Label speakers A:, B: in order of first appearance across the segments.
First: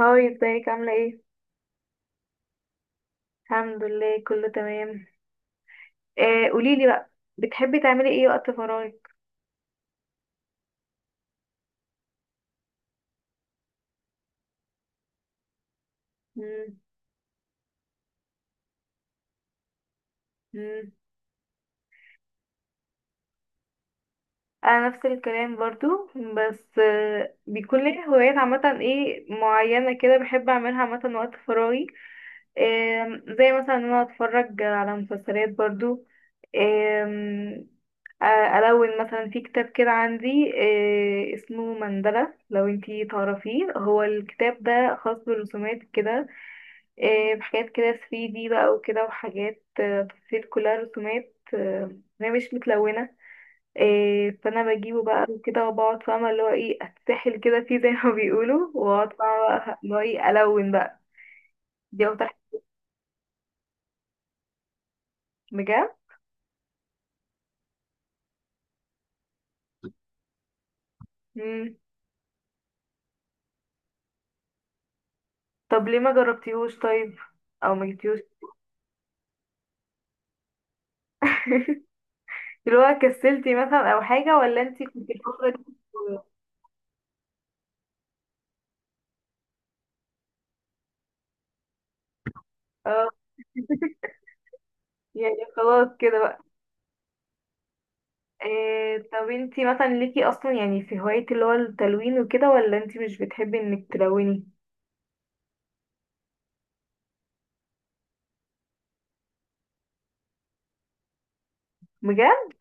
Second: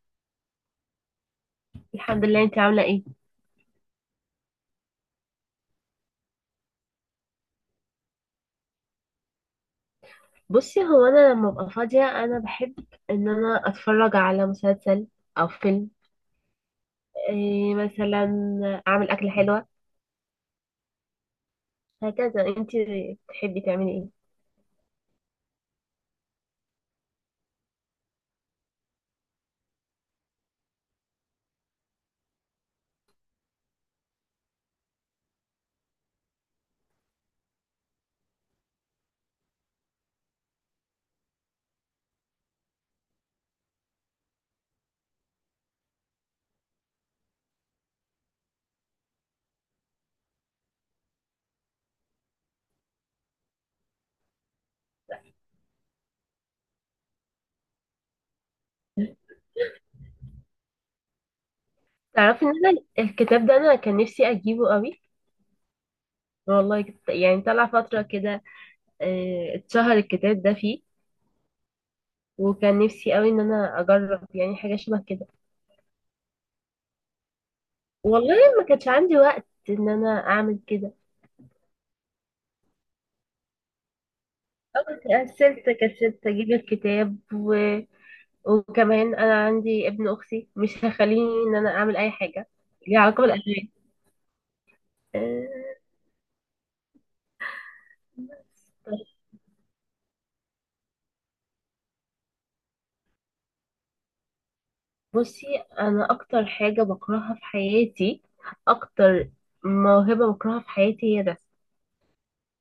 A: هاي ازيك عاملة ايه؟
B: الحمد لله. انت عامله ايه؟
A: الحمد لله كله تمام. قوليلي بقى. بتحبي تعملي ايه وقت فراغك؟
B: بصي، هو انا لما ابقى فاضيه انا بحب ان انا اتفرج على مسلسل او فيلم.
A: مم،
B: إيه مثلا، اعمل اكله حلوه.
A: مم.
B: هكذا. انت بتحبي تعملي ايه؟
A: انا نفس الكلام برضو. بس بيكون لي هوايات عامة ايه معينة كده بحب اعملها عامة وقت فراغي. زي مثلا ان انا اتفرج على مسلسلات برضو. آه الون مثلا في كتاب كده عندي. اسمه مندلة لو انتي تعرفيه. هو الكتاب ده خاص بالرسومات كده، بحاجات كده 3D بقى وكده وحاجات، تفاصيل كلها رسومات، هي مش متلونة، فأنا بجيبه بقى وكده وبقعد فاهمة اللي هو ايه أتسحل كده فيه زي ما بيقولوا وأقعد فاهمة بقى اللي هو ايه ألون بقى. دي أكتر
B: تعرفي
A: حاجة.
B: ان انا الكتاب ده انا كان نفسي اجيبه قوي.
A: بجد.
B: والله يعني طلع فتره كده، إيه، اتشهر الكتاب ده فيه.
A: مم.
B: وكان نفسي قوي ان انا اجرب يعني حاجه شبه كده.
A: طب ليه ما جربتيهوش طيب؟ أو ما جبتيهوش؟
B: والله ما كانش عندي وقت ان انا اعمل كده.
A: اللي هو كسلتي مثلا أو حاجة، ولا انتي كنتي
B: أول
A: الفترة
B: كسلت
A: دي؟
B: كسلت اجيب الكتاب وكمان انا عندي ابن اختي مش هخليني ان انا اعمل اي حاجه ليها
A: اه.
B: علاقه بالاغاني.
A: يعني
B: آه،
A: خلاص كده. إيه، طب انتي مثلا ليكي اصلا يعني في هواية اللي هو التلوين وكده، ولا انتي مش بتحبي انك تلوني؟
B: بصي، انا اكتر حاجه بكرهها في حياتي، اكتر موهبه بكرهها في حياتي هي ده.
A: بجد؟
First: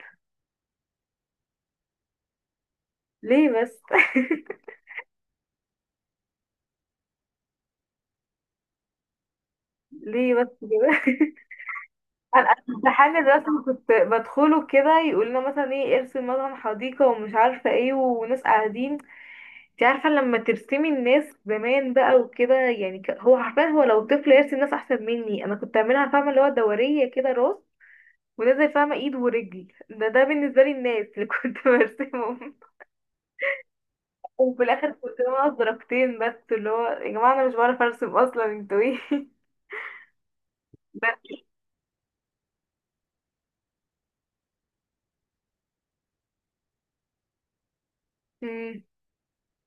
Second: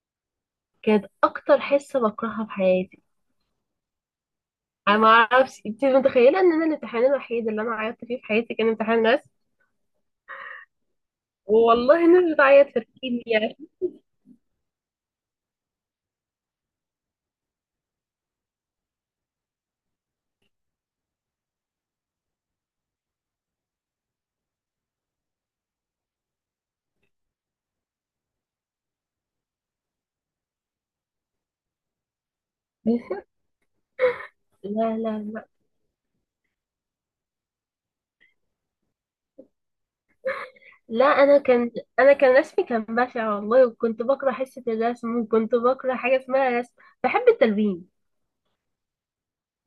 B: كانت اكتر حصه بكرهها في حياتي.
A: ليه بس؟
B: انا ما اعرفش، انت متخيله ان انا الامتحان الوحيد اللي انا عيطت فيه في حياتي كان امتحان رسم؟
A: ليه بس كده؟
B: والله الناس
A: انا
B: بتعيط في
A: امتحان
B: الكيمياء.
A: الرسم كنت بدخله كده، يقول لنا مثلا ايه ارسم مثلا حديقة ومش عارفة ايه، وناس قاعدين. انت عارفة لما ترسمي الناس زمان بقى وكده، يعني هو حرفيا، هو لو طفل يرسم ناس احسن مني. انا كنت اعملها فاهمة اللي هو دورية كده راس ونازل فاهمة ايد ورجل. ده بالنسبة لي الناس اللي كنت برسمهم. وفي الاخر
B: لا لا
A: كنت
B: لا
A: ناقص درجتين بس، اللي هو يا جماعه انا مش بعرف ارسم اصلا، انتوا ايه؟
B: لا،
A: بس.
B: انا كان رسمي كان بشع والله، وكنت بكره حصه الرسم، وكنت بكره حاجه اسمها رسم. بحب التلوين،
A: مم.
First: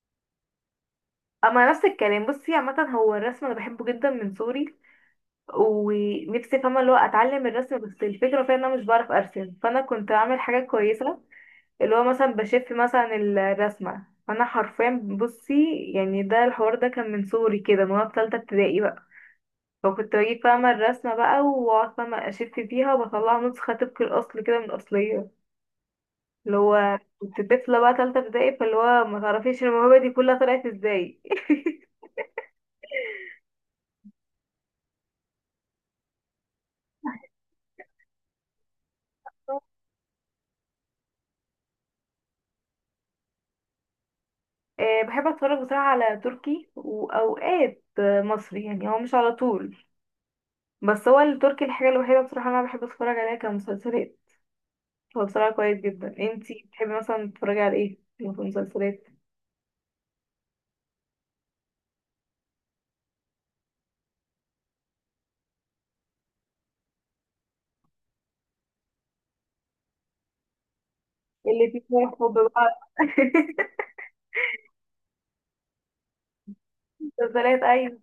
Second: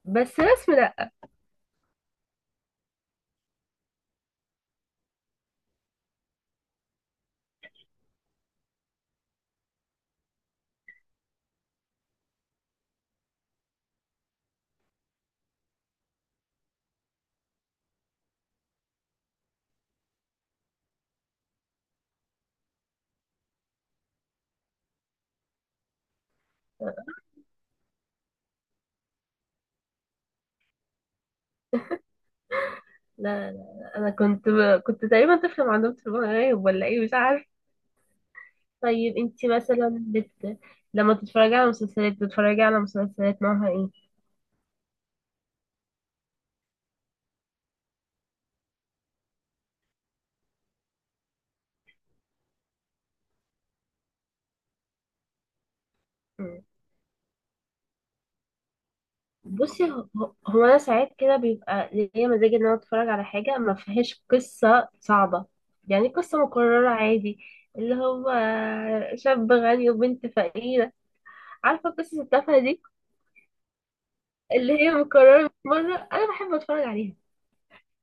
B: بس رسم لا.
A: اما نفس الكلام، بصي عامه هو الرسم انا بحبه جدا من صغري. ونفسي فاهمه اللي هو اتعلم الرسم، بس الفكره فيها ان انا مش بعرف ارسم، فانا كنت اعمل حاجه كويسه، اللي هو مثلا بشف مثلا الرسمه، فانا حرفيا بصي يعني، ده الحوار ده كان من صغري كده، من وانا في تالتة ابتدائي بقى. فكنت بجيب فاهمه الرسمه بقى، واقعد فاهمه اشف فيها، وبطلع نسخه طبق الاصل كده من الاصليه. اللي هو كنت طفلة بقى تالتة ابتدائي، فاللي هو ما تعرفيش الموهبة دي كلها طلعت ازاي.
B: لا. انا كنت تقريبا طفله، ما عندهم تليفون غايب ولا ايه مش عارف. طيب، انت لما تتفرجي على مسلسلات، بتتفرجي على مسلسلات نوعها ايه؟
A: أه بحب اتفرج بصراحة على تركي، واوقات مصري، يعني هو مش على طول. بس هو التركي الحاجة الوحيدة بصراحة اللي انا بحب اتفرج عليها كمسلسلات. هو بصراحة كويس جدا. انتي بتحبي مثلا تتفرجي على ايه في المسلسلات؟
B: بصي، هو انا ساعات كده بيبقى ليا مزاج ان انا اتفرج على حاجه ما فيهاش قصه صعبه. يعني قصه مكرره عادي، اللي هو شاب غني وبنت فقيره.
A: اللي فيه
B: عارفه
A: شوية
B: قصص
A: حب
B: التافهه
A: بقى.
B: دي اللي هي مكرره؟ مره انا بحب اتفرج عليها.
A: مسلسلات، ايوه.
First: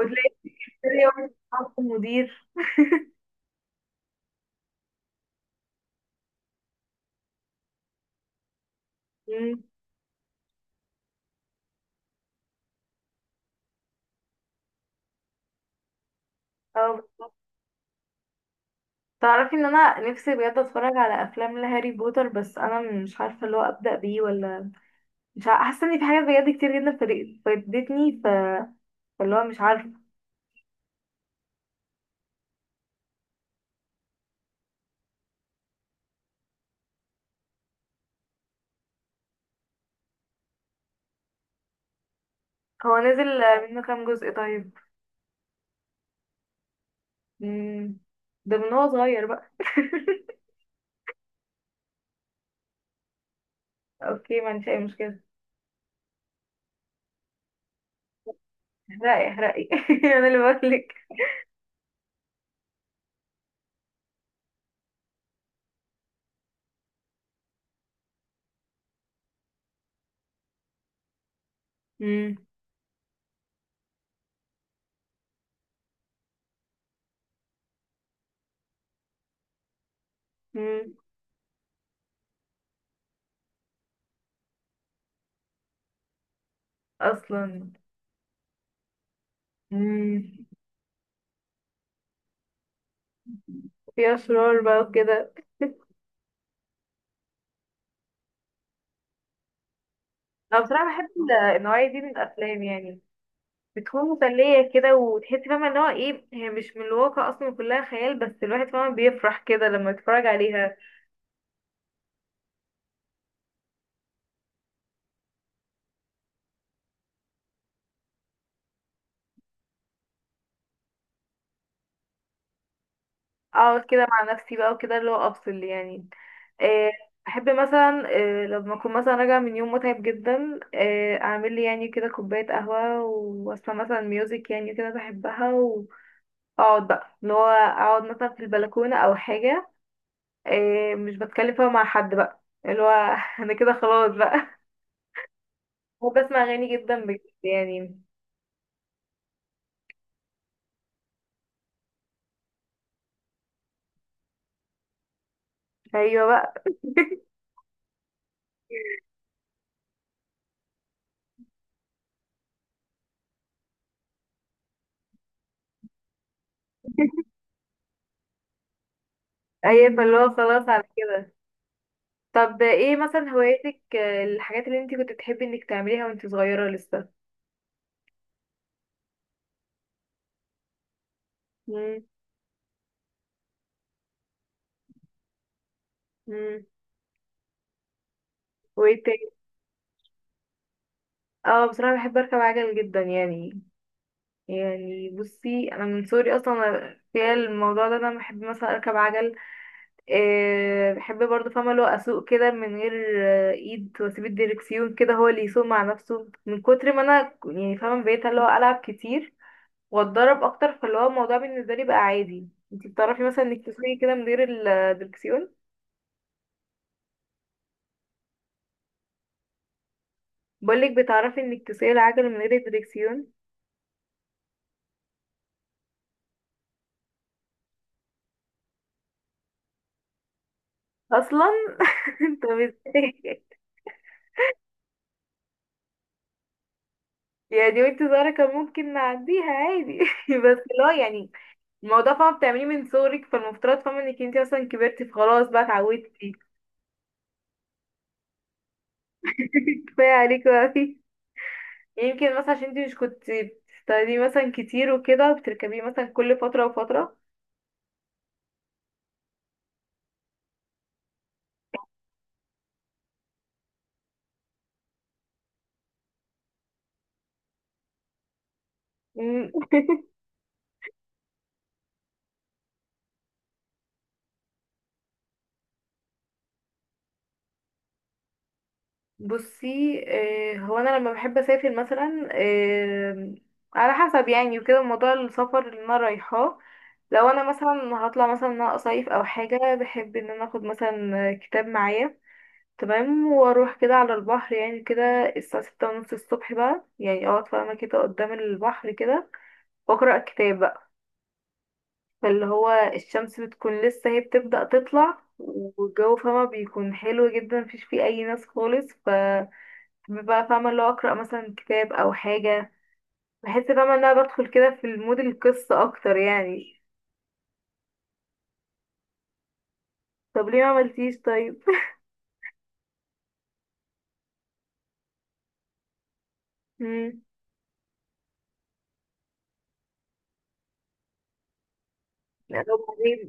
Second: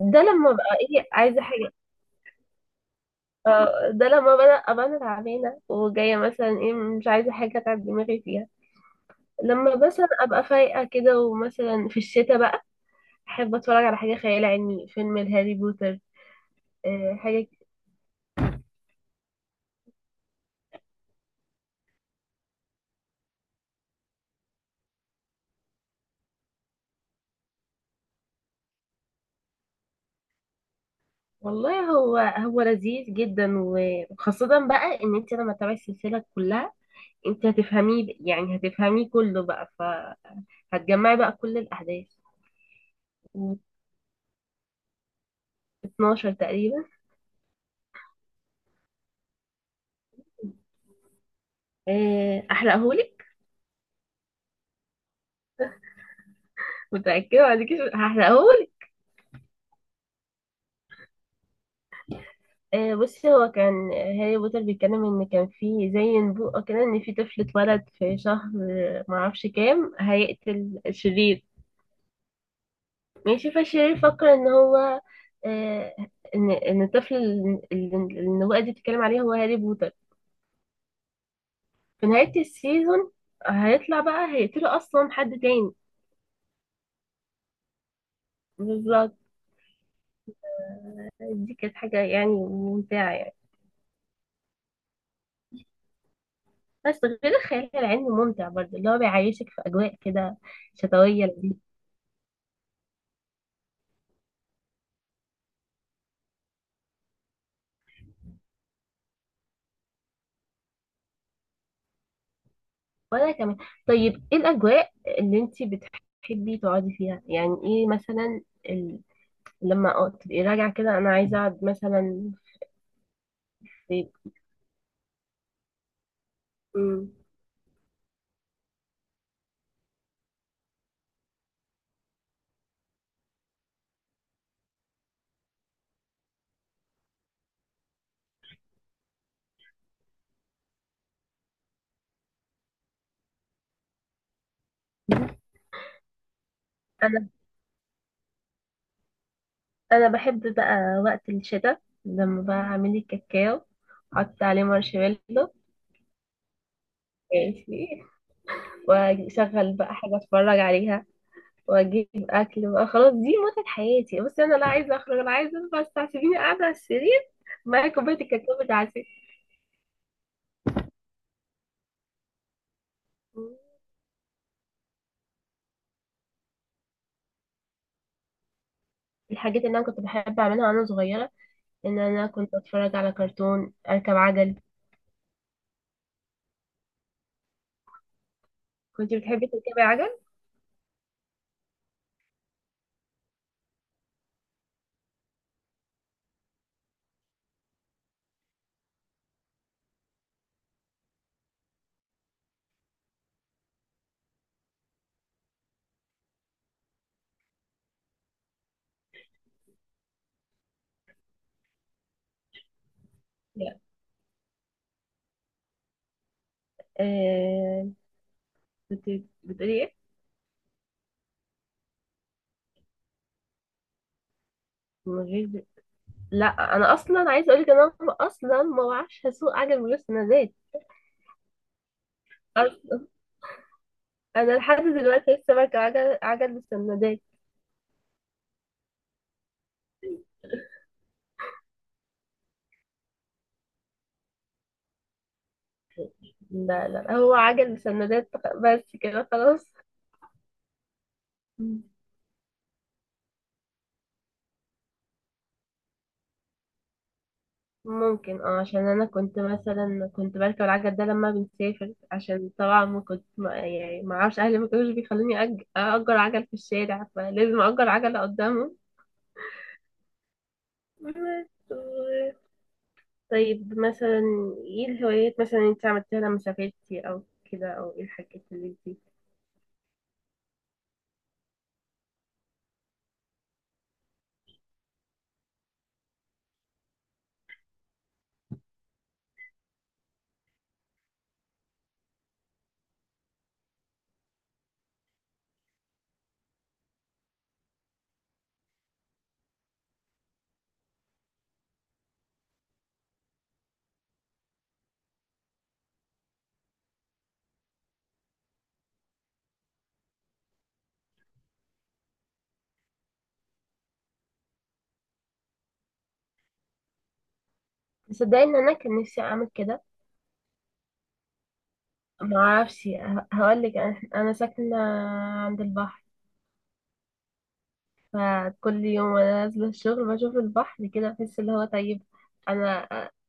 B: ده لما بقى
A: في
B: ايه،
A: يوم
B: عايزه حاجه،
A: المدير.
B: ده لما بقى ابقى انا تعبانه وجايه مثلا ايه، مش عايزه حاجه اتعب دماغي فيها.
A: مم.
B: لما مثلا ابقى فايقه كده ومثلا في الشتاء بقى، احب اتفرج على حاجه خيال علمي، فيلم الهاري بوتر
A: اه،
B: حاجة.
A: تعرفي ان انا نفسي بجد اتفرج على افلام لهاري بوتر، بس انا مش عارفه اللي هو ابدا بيه ولا. مش عارفه، حاسه ان في حاجات بجد كتير جدا فاتتني فاللي هو مش عارفه.
B: والله هو لذيذ جدا وخاصة بقى ان انت لما تتابعي السلسلة كلها، انت هتفهميه، يعني هتفهميه كله بقى، فهتجمعي بقى كل الاحداث.
A: هو نزل
B: و
A: منه كام جزء طيب؟
B: 12 تقريبا.
A: مم. ده من هو صغير بقى.
B: احرقهولك؟
A: اوكي، ما عنديش اي مشكله.
B: متأكدة؟ بعد كده هحرقهولك.
A: احرقي احرقي انا اللي بقولك.
B: بصي، هو كان هاري بوتر بيتكلم ان كان في زي نبوءة كده، ان في طفل اتولد في شهر معرفش كام، هيقتل الشرير.
A: مم.
B: ماشي، فالشرير يفكر ان هو آه، ان الطفل اللي النبوءة دي بتتكلم عليه هو هاري بوتر.
A: مم.
B: في نهاية السيزون هيطلع بقى هيقتله اصلا حد تاني.
A: اصلا.
B: بالظبط.
A: مم.
B: دي كانت حاجة يعني ممتعة يعني.
A: في اشرار بقى وكده.
B: بس غير الخيال العلمي ممتع برضه، اللي هو بيعيشك في اجواء كده
A: انا بصراحه بحب
B: شتوية لذيذة.
A: النوعيه دي من الافلام، يعني بتكون مسلية كده، وتحس فاهمة ان هو ايه، هي مش من الواقع اصلا، كلها خيال، بس الواحد فاهمة بيفرح كده لما يتفرج عليها.
B: وانا كمان. طيب ايه الاجواء اللي انتي بتحبي تقعدي فيها، يعني ايه مثلا ال... تبقي راجعة كده انا عايزة اقعد مثلا
A: اقعد كده
B: في.
A: مع نفسي بقى وكده، اللي هو افصل يعني. آه.
B: مم.
A: احب مثلا، لما اكون مثلا راجعة من يوم متعب جدا، اعمل لي يعني كده كوباية قهوة، واسمع مثلا ميوزك، يعني كده بحبها. واقعد بقى، اللي هو اقعد مثلا في البلكونة او حاجة، مش بتكلم فيها مع حد بقى، اللي هو انا كده خلاص بقى. وبسمع اغاني جدا بجد يعني.
B: انا بحب بقى وقت الشتاء لما بقى اعمل لي كاكاو، احط عليه مارشميلو،
A: ايوه بقى.
B: ماشي، واشغل بقى حاجه اتفرج عليها، واجيب اكل بقى، خلاص دي متعه حياتي. بس انا لا عايزه اخرج، انا عايزه بس سيبيني قاعده على السرير معايا كوبايه الكاكاو بتاعتي.
A: اي فاللي هو خلاص على كده. طب ايه مثلا هواياتك، الحاجات اللي انت كنت بتحبي انك تعمليها وانت صغيرة لسه؟
B: الحاجات اللي انا كنت بحب اعملها وانا صغيره ان
A: مم.
B: انا كنت اتفرج على كرتون، اركب عجل.
A: مم. وايه
B: كنت
A: تاني؟
B: بتحبي تركبي عجل؟
A: اه بصراحة بحب اركب عجل جدا يعني. يعني بصي انا من صغري اصلا في الموضوع ده انا بحب مثلا اركب عجل. بحب برضه فاهمة اللي هو اسوق كده من غير، ايد، واسيب الديركسيون كده هو اللي يسوق مع نفسه، من كتر ما انا يعني فاهمة بقيت اللي هو العب كتير واتدرب اكتر، فاللي هو الموضوع بالنسبه لي بقى عادي. انتي بتعرفي مثلا انك
B: لا.
A: تسوقي كده من غير الدركسيون؟
B: آه، كنت بتقولي ايه؟
A: بقولك، بتعرفي انك تسوقي العجل من غير الدركسيون؟
B: من غير؟ لا انا اصلا عايزه اقول لك، انا اصلا ما بعرفش اسوق عجل ولا سندات
A: اصلا؟ انت
B: اصلا.
A: ازاي؟
B: انا لحد دلوقتي لسه بركب عجل بسندات.
A: يعني وانت صغيره كان ممكن نعديها عادي بس لا، يعني الموضوع فاهمه بتعمليه من صغرك، فالمفترض فاهمه انك انت مثلا كبرتي فخلاص بقى اتعودتي.
B: لا لا، هو عجل بسندات، بس كده خلاص.
A: كفايه عليكي بقى.
B: مم.
A: يمكن مثلا عشان انت مش كنت بتستخدميه مثلا كتير وكده، وبتركبيه مثلا كل فتره وفتره.
B: ممكن، اه، عشان انا كنت مثلا كنت بركب العجل ده لما بنسافر، عشان طبعا ما كنت، ما يعني، ما اعرفش، اهلي ما كانوش بيخلوني اجر عجل في الشارع، فلازم اجر عجله قدامهم. بس. طيب مثلا، ايه الهوايات مثلا انت عملتيها لما سافرتي او كده، او ايه الحاجات اللي انت؟
A: بصي، هو انا لما بحب اسافر مثلا، على حسب يعني، وكده موضوع السفر اللي انا رايحاه. لو انا مثلا هطلع مثلا ان انا اصيف او حاجه، بحب ان انا اخد مثلا كتاب معايا، تمام، واروح كده على البحر يعني كده، الساعه 6:30 الصبح بقى، يعني اقعد فاهمه كده قدام البحر كده، واقرا كتاب بقى. فاللي هو الشمس بتكون لسه هي بتبدا تطلع، والجو فاهمه بيكون حلو جدا، مفيش فيه اي ناس خالص، ف بحب بقى فاهمة اللي هو أقرأ مثلا كتاب أو حاجة. بحس فاهمة إن أنا بدخل كده في المود القصة أكتر يعني.
B: تصدقي ان انا كان نفسي اعمل كده؟
A: طب ليه ما عملتيش طيب؟
B: ما اعرفش. هقول لك، انا ساكنه عند البحر،
A: مم.
B: فكل يوم وانا نازله الشغل بشوف البحر كده، بحس اللي هو طيب.
A: لا لو
B: انا
A: بعدين.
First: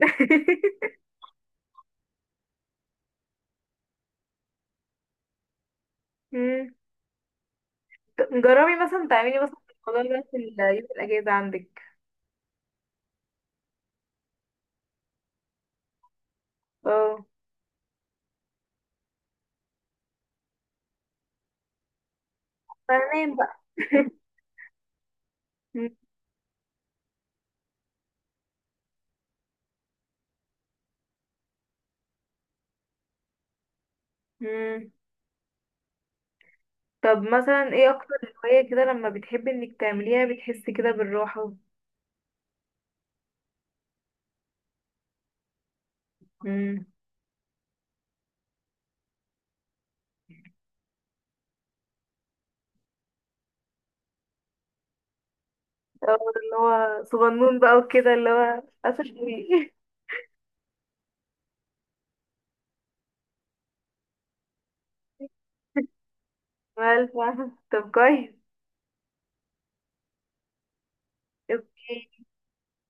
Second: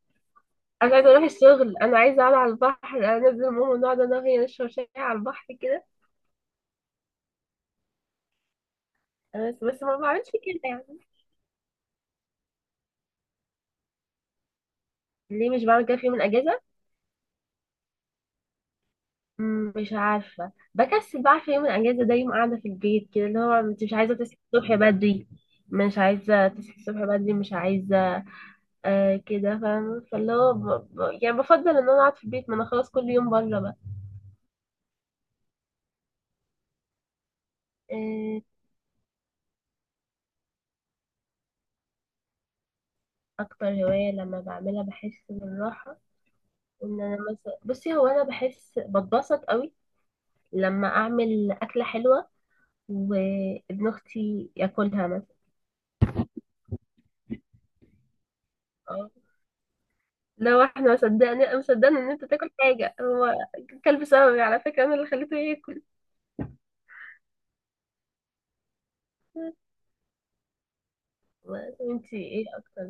B: انا عايزه اروح الشغل، انا عايزه اقعد على البحر. انا نازله ماما، نقعد انا وهي نشرب شاي على البحر كده.
A: مم. طب جربي مثلا تعملي مثلا
B: بس ما
A: الموضوع ده
B: بعملش
A: في
B: كده
A: يوم
B: يعني.
A: الأجازة عندك.
B: ليه مش بعمل كده في يوم الاجازه؟
A: اه.
B: مش عارفة بكسل بقى. في يوم الأجازة ده يوم قاعدة في البيت كده،
A: فنام
B: اللي
A: بقى.
B: هو انت مش عايزة تصحي الصبح بدري،
A: مم.
B: مش عايزة تصحي الصبح بدري، مش عايزة. آه، كده فاهمة، فاللي هو يعني بفضل إن أنا أقعد في البيت، ما أنا خلاص كل يوم بره بقى.
A: مم. طب مثلا ايه أكتر
B: آه،
A: هواية كده لما بتحبي إنك تعمليها بتحسي كده بالراحة؟
B: أكتر هواية لما بعملها بحس بالراحة،
A: مم.
B: إن أنا مثلا، بصي، هو أنا بحس بتبسط قوي لما أعمل أكلة حلوة وابن أختي ياكلها مثلا.
A: أو اللي هو صغنون بقى وكده، اللي هو أسف.
B: آه. لا واحد ما صدقني انا، مصدقني ان انت تاكل حاجه، هو كلب، سببي على فكره انا اللي خليته ياكل.
A: مالفة، طب كويس.
B: انت
A: اوكي.
B: ايه اكتر،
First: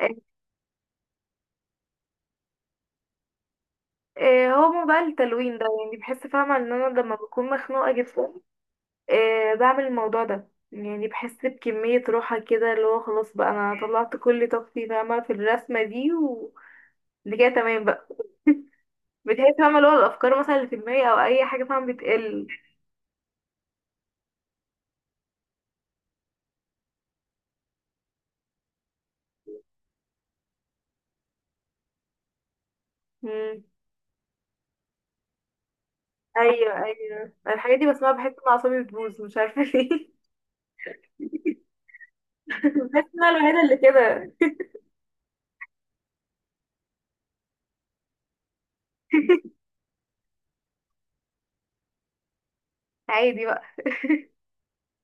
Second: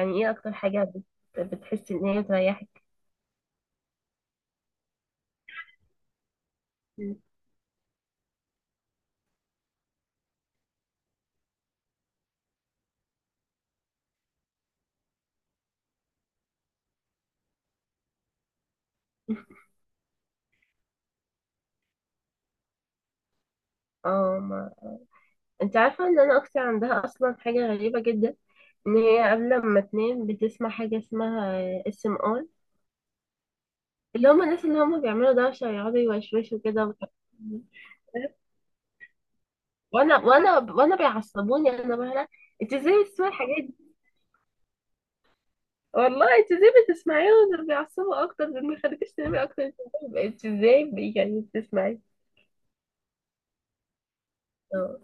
A: آه،
B: ايه اكتر حاجه بتحسي ان هي بتريحك؟
A: هو موضوع التلوين ده، يعني بحس فاهمة ان انا لما بكون مخنوقة جدا، بعمل الموضوع ده، يعني بحس بكمية راحة كده، اللي هو خلاص بقى انا طلعت كل طاقتي فاهمة في الرسمة دي، وده كده تمام بقى. بتحس فاهمة اللي هو الافكار مثلا اللي في دماغي او اي حاجة فاهمة بتقل.
B: اه، ما انت عارفه ان انا اختي عندها اصلا حاجه غريبه جدا، ان هي قبل ما تنام بتسمع حاجه اسمها اس ام ار؟
A: مم.
B: اللي هم الناس اللي هم بيعملوا دوشه، يقعدوا يوشوشوا
A: ايوه
B: كده،
A: ايوه، الحاجات دي بسمعها بحس ان اعصابي بتبوظ، مش عارفة ليه.
B: وانا بيعصبوني انا بقى. انت ازاي
A: بحس ان انا
B: بتسمعي
A: الوحيدة
B: الحاجات؟
A: اللي كده.
B: والله انت ازاي بتسمعيهم؟ دول بيعصبوا اكتر، دول بيخليكيش تنامي اكتر. انت ازاي، انت ازاي يعني بتسمعي؟
A: عادي بقى.
B: اه.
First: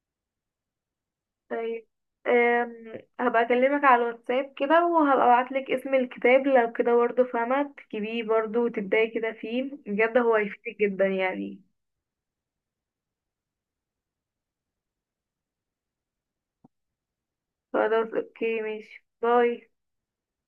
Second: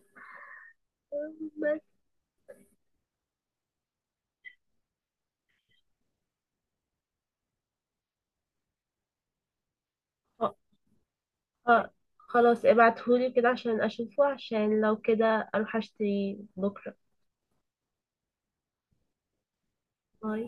B: بس.
A: طيب. هبقى اكلمك على الواتساب كده، وهبقى ابعتلك اسم الكتاب، لو كده برضه فاهمة تجيبيه برضه وتبداي كده فيه، بجد هو
B: اه،
A: هيفيدك جدا يعني.
B: اه، خلاص ابعتهولي كده عشان اشوفه، عشان لو كده اروح اشتري بكره.
A: خلاص، اوكي، ماشي، باي.
B: باي.